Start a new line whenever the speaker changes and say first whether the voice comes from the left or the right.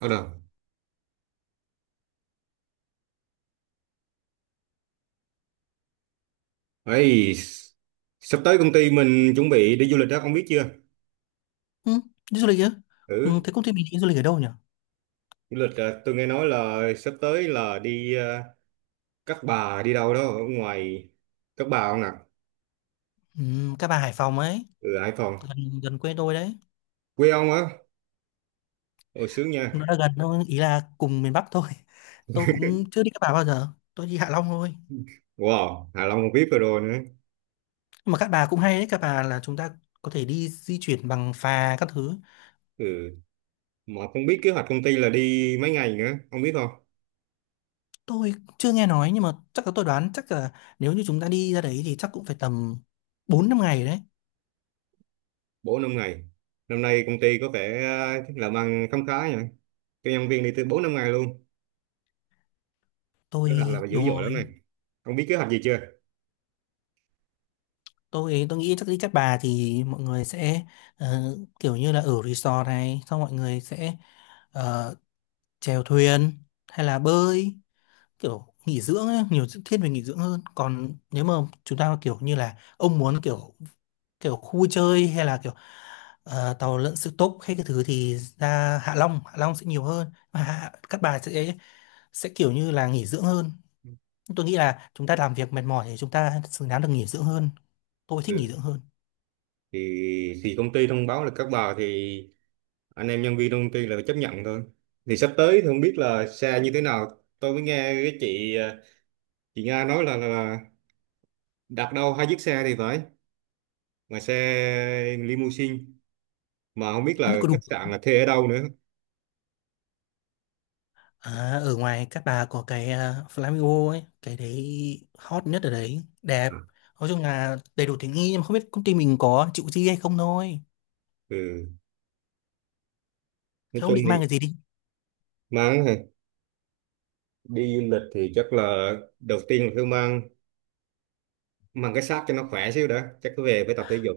right: Ờ đâu. Ấy, sắp tới công ty mình chuẩn bị đi du lịch đó, ông biết chưa?
left: Ừ, đi du lịch chứ? Ừ,
right: Ừ,
left: thế công ty mình đi du lịch ở đâu nhỉ?
right: du lịch à, tôi nghe nói là sắp tới là đi Cát Bà đi đâu đó ở ngoài Cát Bà không nè?
left: Ừ, Các bà Hải Phòng ấy,
right: Ừ, Hải Phòng.
left: gần gần quê tôi đấy.
right: Quê ông á? Ồ, sướng nha.
left: Nó là gần thôi, ý là cùng miền Bắc thôi. Tôi cũng chưa đi Cát Bà bao giờ, tôi đi Hạ Long thôi.
right: Wow, Hạ Long còn biết rồi rồi nữa.
left: Nhưng mà Cát Bà cũng hay đấy, Cát Bà là chúng ta có thể đi di chuyển bằng phà các thứ.
right: Ừ, mà không biết kế hoạch công ty là đi mấy ngày nữa, ông biết không?
left: Tôi chưa nghe nói nhưng mà chắc là tôi đoán chắc là nếu như chúng ta đi ra đấy thì chắc cũng phải tầm bốn năm ngày đấy.
right: Bốn năm ngày. Năm nay công ty có vẻ làm ăn khấm khá nhỉ. Cho nhân viên đi từ 4 năm ngày luôn. Kế hoạch là
left: Tôi
right: dữ
left: đúng
right: dội
left: rồi.
right: lắm này. Ông biết kế hoạch gì chưa?
left: Tôi nghĩ chắc đi Cát Bà thì mọi người sẽ kiểu như là ở resort này, xong mọi người sẽ ờ, chèo thuyền hay là bơi kiểu nghỉ dưỡng ấy, nhiều thiết về nghỉ dưỡng hơn. Còn nếu mà chúng ta kiểu như là ông muốn kiểu kiểu khu vui chơi hay là kiểu tàu lượn siêu tốc hay cái thứ thì ra Hạ Long sẽ nhiều hơn mà Cát Bà sẽ kiểu như là nghỉ dưỡng hơn. Tôi nghĩ là chúng ta làm việc mệt mỏi thì chúng ta xứng đáng được nghỉ dưỡng hơn, tôi thích nghỉ
right: Ừ.
left: dưỡng hơn.
right: Thì công ty thông báo là các bà, thì anh em nhân viên trong công ty là phải chấp nhận thôi. Thì sắp tới thì không biết là xe như thế nào. Tôi mới nghe cái chị Nga nói là đặt đâu hai chiếc xe thì phải, mà xe limousine, mà không biết
left: Không biết
right: là
left: có đủ.
right: khách sạn là thuê ở đâu nữa.
left: À, ở ngoài Cát Bà có cái Flamingo ấy, cái đấy hot nhất ở đấy, đẹp. Nói chung là đầy đủ tiện nghi nhưng mà không biết công ty mình có chịu chi hay không thôi.
right: Ừ,
left: Thế
right: nói
left: ông
right: chung
left: định
right: thì
left: mang cái gì đi?
right: mang hả? Đi du lịch thì chắc là đầu tiên là phải mang mang cái xác cho nó khỏe xíu đã, chắc cứ về phải tập thể dục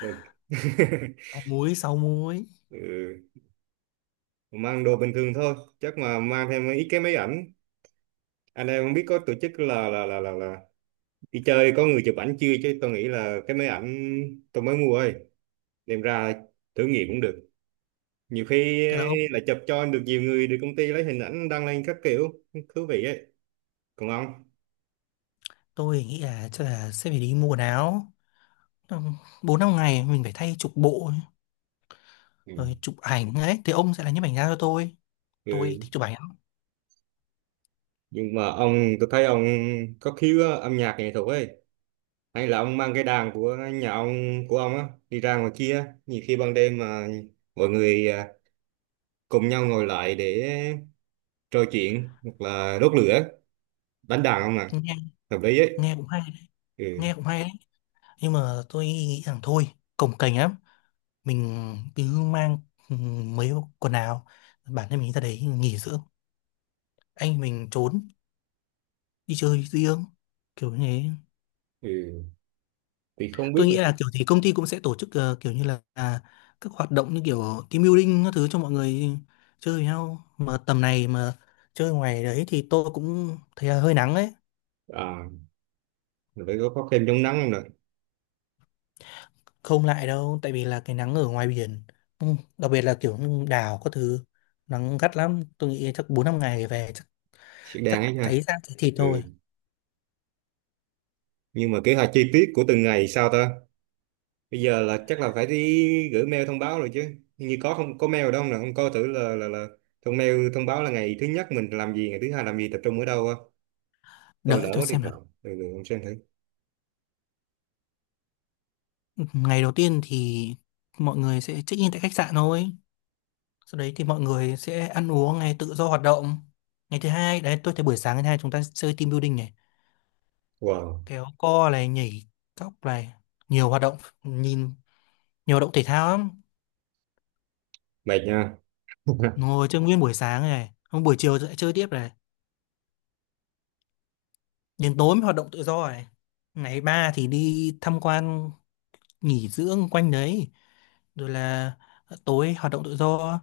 right: rồi.
left: Sáu múi, sáu múi.
right: Ừ, mang đồ bình thường thôi, chắc mà mang thêm ít cái máy ảnh. Anh em không biết có tổ chức là đi chơi có người chụp ảnh chưa, chứ tôi nghĩ là cái máy ảnh tôi mới mua ơi đem ra thử nghiệm cũng được. Nhiều khi
left: Thế là ông,
right: là chụp cho được nhiều người, được công ty lấy hình ảnh đăng lên các kiểu thú vị ấy. Còn ông?
left: tôi nghĩ là chắc là sẽ phải đi mua quần áo. Ừ, bốn năm ngày mình phải thay chục bộ,
right: Ừ.
left: rồi chụp ảnh ấy. Thì ông sẽ là nhiếp ảnh gia cho tôi.
right: Ừ,
left: Tôi thích chụp ảnh lắm.
right: nhưng mà ông, tôi thấy ông có khiếu á, âm nhạc nghệ thuật ấy, hay là ông mang cái đàn của nhà ông của ông á đi ra ngoài kia. Nhiều khi ban đêm mà mọi người cùng nhau ngồi lại để trò chuyện hoặc là đốt lửa đánh đàn không ạ,
left: Nghe,
right: hợp lý ấy.
left: nghe cũng hay đấy.
right: Ừ,
left: Nghe cũng hay đấy. Nhưng mà tôi nghĩ rằng thôi, cồng kềnh lắm, mình cứ mang ừ, mấy quần áo bản thân mình ra đấy nghỉ dưỡng, anh mình trốn đi chơi riêng kiểu như thế.
right: ừ, thì không biết
left: Tôi nghĩ
right: là
left: là kiểu gì công ty cũng sẽ tổ chức kiểu như là các hoạt động như kiểu team building các thứ cho mọi người chơi với nhau. Mà tầm này mà chơi ngoài đấy thì tôi cũng thấy là hơi nắng ấy,
right: à, mình phải có kem chống nắng không nè.
left: không lại đâu tại vì là cái nắng ở ngoài biển, ừ, đặc biệt là kiểu như đảo các thứ nắng gắt lắm. Tôi nghĩ chắc bốn năm ngày về chắc
right: Sẽ đáng
left: chắc
right: ấy
left: cháy
right: nha.
left: ra thì thịt
right: Ừ,
left: thôi.
right: nhưng mà kế hoạch chi tiết của từng ngày sao ta. Bây giờ là chắc là phải đi gửi mail thông báo rồi chứ. Hình như có không có mail đâu nè, không coi thử là thông mail thông báo là ngày thứ nhất mình làm gì, ngày thứ hai làm gì, tập trung ở đâu á. Tôi lỡ
left: Đợi tôi
right: mất điện
left: xem là.
right: thoại. Ừ, ừ, không xem thử.
left: Ngày đầu tiên thì mọi người sẽ check-in tại khách sạn thôi. Sau đấy thì mọi người sẽ ăn uống này, tự do hoạt động. Ngày thứ hai, đấy tôi thấy buổi sáng ngày thứ hai chúng ta chơi team building này,
right: Wow.
left: kéo co này, nhảy cóc này, nhiều hoạt động, nhìn nhiều hoạt động thể thao lắm.
right: Mệt nha.
left: Ngồi chơi nguyên buổi sáng này, hôm buổi chiều lại chơi tiếp này, đến tối mới hoạt động tự do này. Ngày ba thì đi tham quan nghỉ dưỡng quanh đấy, rồi là tối hoạt động tự do.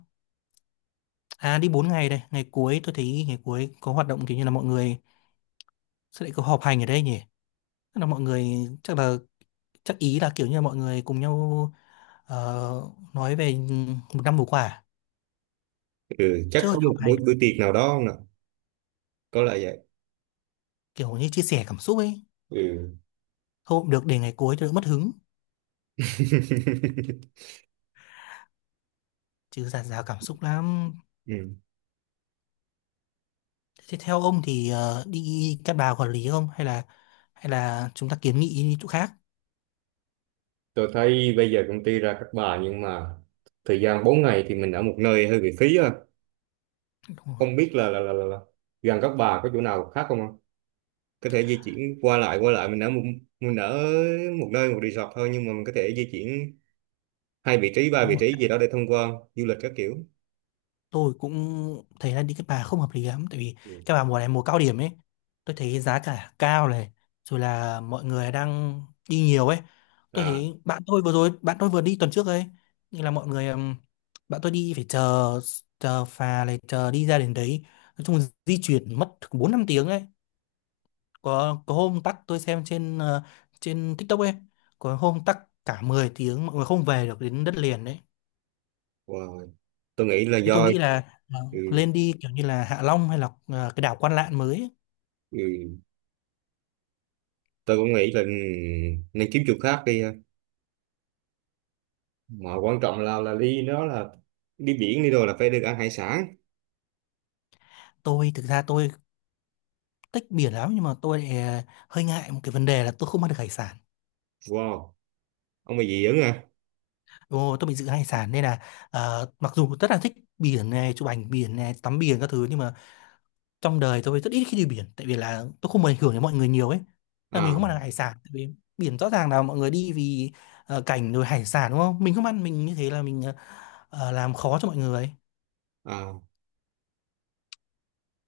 left: À đi 4 ngày đây, ngày cuối tôi thấy ngày cuối có hoạt động kiểu như là mọi người. Sao lại có họp hành ở đây nhỉ? Chắc là mọi người, chắc là, chắc ý là kiểu như là mọi người cùng nhau ờ, nói về một năm vừa qua à?
right: Ừ, chắc
left: Chứ không
right: có một
left: họp hành,
right: buổi buổi tiệc nào đó không nè. Có lẽ vậy.
left: kiểu như chia sẻ cảm xúc ấy.
right: Ừ.
left: Thôi cũng được để ngày cuối cho đỡ mất hứng, chứ dạt dào cảm xúc lắm.
right: Ừ.
left: Thế theo ông thì đi Cát Bà quản lý không hay là hay là chúng ta kiến nghị đi chỗ khác.
right: Tôi thấy bây giờ công ty ra các bà nhưng mà thời gian 4 ngày thì mình ở một nơi hơi bị phí ha.
left: Đúng rồi.
right: Không biết là gần các bà có chỗ nào khác không ạ? Có thể di chuyển qua lại, qua lại mình ở một nơi, một resort thôi, nhưng mà mình có thể di chuyển hai vị trí ba
left: Nếu
right: vị
left: mà
right: trí gì đó để thông qua du lịch các kiểu.
left: tôi cũng thấy là đi cái Bà không hợp lý lắm tại vì
right: Ừ.
left: cái Bà mùa này mùa cao điểm ấy, tôi thấy giá cả cao này, rồi là mọi người đang đi nhiều ấy. Tôi
right: À,
left: thấy bạn tôi vừa rồi bạn tôi vừa đi tuần trước ấy, nhưng là mọi người bạn tôi đi phải chờ chờ phà này chờ đi ra đến đấy, nói chung di chuyển mất bốn năm tiếng ấy. Có hôm tắc, tôi xem trên trên TikTok ấy, có hôm tắc cả 10 tiếng mọi người không về được đến đất liền đấy.
right: wow. Tôi nghĩ là
left: Thế tôi
right: do
left: nghĩ là
right: ừ,
left: lên đi kiểu như là Hạ Long hay là cái đảo Quan Lạn mới ấy.
right: ừ, tôi cũng nghĩ là nên kiếm chỗ khác đi ha. Mà quan trọng là đi đó là đi biển đi rồi là phải được ăn hải sản.
left: Tôi thực ra tôi thích biển lắm nhưng mà tôi lại hơi ngại một cái vấn đề là tôi không ăn được hải sản.
right: Wow, ông bà dị ứng à?
left: Ồ, tôi bị dị ứng hải sản nên là mặc dù rất là thích biển này, chụp ảnh biển này, tắm biển các thứ nhưng mà trong đời tôi rất ít khi đi biển tại vì là tôi không muốn ảnh hưởng đến mọi người nhiều ấy. Là mình không
right: À,
left: ăn được hải sản tại vì biển rõ ràng là mọi người đi vì cảnh rồi hải sản đúng không? Mình không ăn mình như thế là mình làm khó cho mọi người.
right: à,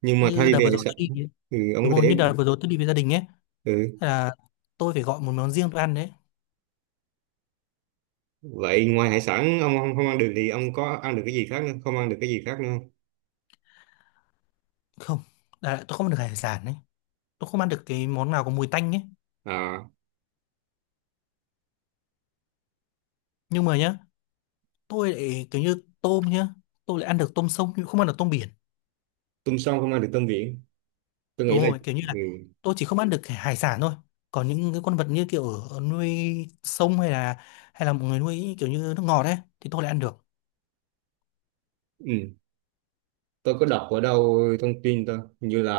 right: nhưng mà thay
left: Như đợt
right: vì
left: vừa
right: hải
left: rồi
right: sản,
left: tôi đi
right: ừ, ông
left: đúng
right: có
left: rồi
right: thể.
left: như đợt vừa rồi tôi đi với gia đình ấy,
right: Ừ,
left: là tôi phải gọi một món riêng tôi ăn đấy.
right: vậy ngoài hải sản ông không ăn được thì ông có ăn được cái gì khác nữa, không ăn được cái gì khác nữa không?
left: Không là tôi không ăn được hải sản đấy, tôi không ăn được cái món nào có mùi tanh ấy.
right: À,
left: Nhưng mà nhá, tôi lại kiểu như tôm nhá, tôi lại ăn được tôm sông nhưng không ăn được tôm biển.
right: tôm sông không ăn được tôm biển. Tôi
left: Đúng
right: nghĩ là
left: rồi kiểu như
right: ừ.
left: là tôi chỉ không ăn được cái hải sản thôi, còn những cái con vật như kiểu ở nuôi sông hay là một người nuôi kiểu như nước ngọt ấy thì tôi lại ăn được.
right: Ừ, tôi có đọc ở đâu thông tin tôi hình như là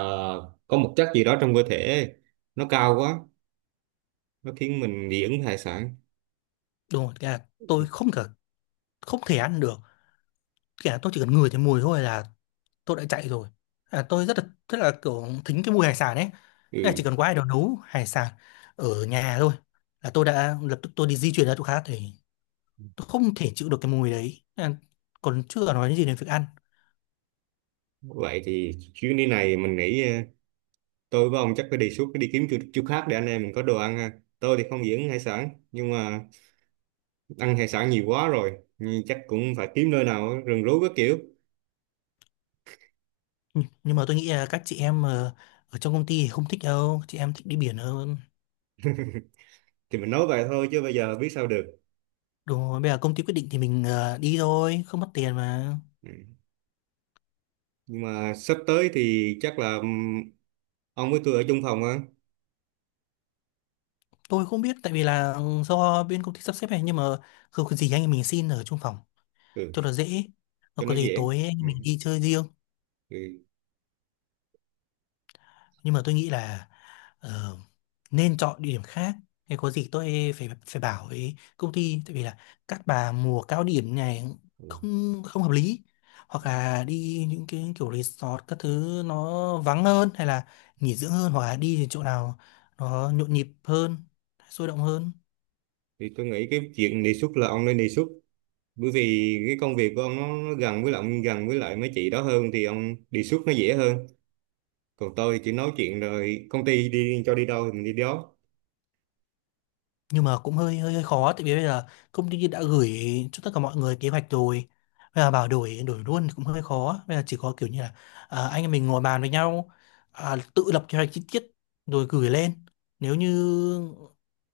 right: có một chất gì đó trong cơ thể nó cao quá, nó khiến mình dị ứng với hải sản.
left: Đúng rồi cái là tôi không cả không thể ăn được, kể là tôi chỉ cần ngửi thấy mùi thôi là tôi đã chạy rồi. À, tôi rất là kiểu thính cái mùi hải sản ấy. Thế là
right: Ừ,
left: chỉ cần có ai đó nấu hải sản ở nhà thôi là tôi đã lập tức tôi đi di chuyển ra chỗ khác thì tôi không thể chịu được cái mùi đấy, còn chưa nói đến gì đến việc ăn.
right: vậy thì chuyến đi này mình nghĩ tôi với ông chắc phải đề xuất đi kiếm chỗ khác để anh em mình có đồ ăn ha. Tôi thì không dị ứng hải sản nhưng mà ăn hải sản nhiều quá rồi, nhưng chắc cũng phải kiếm nơi nào rừng rú các kiểu.
left: Nhưng mà tôi nghĩ là các chị em ở trong công ty thì không thích đâu, chị em thích đi biển hơn.
right: Thì mình nói vậy thôi chứ bây giờ biết sao được.
left: Đúng rồi bây giờ công ty quyết định thì mình đi thôi không mất tiền mà.
right: Ừ, nhưng mà sắp tới thì chắc là ông với tôi ở chung phòng á.
left: Tôi không biết tại vì là ừ, do bên công ty sắp xếp này nhưng mà không có gì anh em mình xin ở chung phòng
right: Ừ,
left: cho nó dễ, nó
right: cho nó
left: có gì
right: dễ.
left: tối anh
right: Ừ.
left: em mình đi chơi riêng.
right: Thì,
left: Nhưng mà tôi nghĩ là ờ, nên chọn địa điểm khác, hay có gì tôi phải phải bảo với công ty tại vì là các bà mùa cao điểm này
right: ừ,
left: không không hợp lý, hoặc là đi những cái kiểu resort các thứ nó vắng hơn hay là nghỉ dưỡng hơn, hoặc là đi những chỗ nào nó nhộn nhịp hơn sôi động hơn.
right: thì tôi nghĩ cái chuyện đề xuất là ông nên đề xuất, bởi vì cái công việc của ông nó gần với lại ông, gần với lại mấy chị đó hơn, thì ông đề xuất nó dễ hơn. Còn tôi chỉ nói chuyện rồi công ty đi cho đi đâu thì mình đi đó.
left: Nhưng mà cũng hơi hơi hơi khó tại vì bây giờ công ty đã gửi cho tất cả mọi người kế hoạch rồi, bây giờ bảo đổi đổi luôn thì cũng hơi khó. Bây giờ chỉ có kiểu như là anh em mình ngồi bàn với nhau, tự lập kế hoạch chi tiết rồi gửi lên, nếu như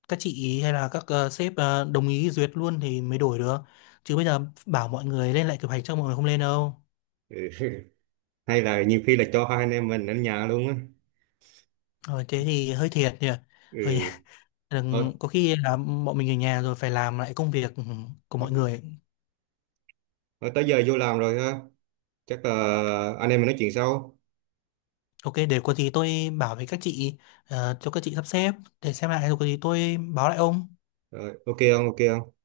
left: các chị hay là các sếp đồng ý duyệt luôn thì mới đổi được, chứ bây giờ bảo mọi người lên lại kế hoạch cho mọi người không lên đâu.
right: Ừ. Hay là nhiều khi là cho hai anh em mình ở nhà luôn á.
left: Rồi thế thì hơi thiệt nhỉ, ở nhà
right: Ừ, thôi. Ừ.
left: có khi là bọn mình ở nhà rồi phải làm lại công việc của mọi người.
right: Ờ, tới giờ vô làm rồi ha, chắc là anh em mình nói chuyện sau.
left: Ok, để có gì tôi bảo với các chị cho các chị sắp xếp để xem lại rồi có gì tôi báo lại ông.
right: Rồi, ok không, ok không.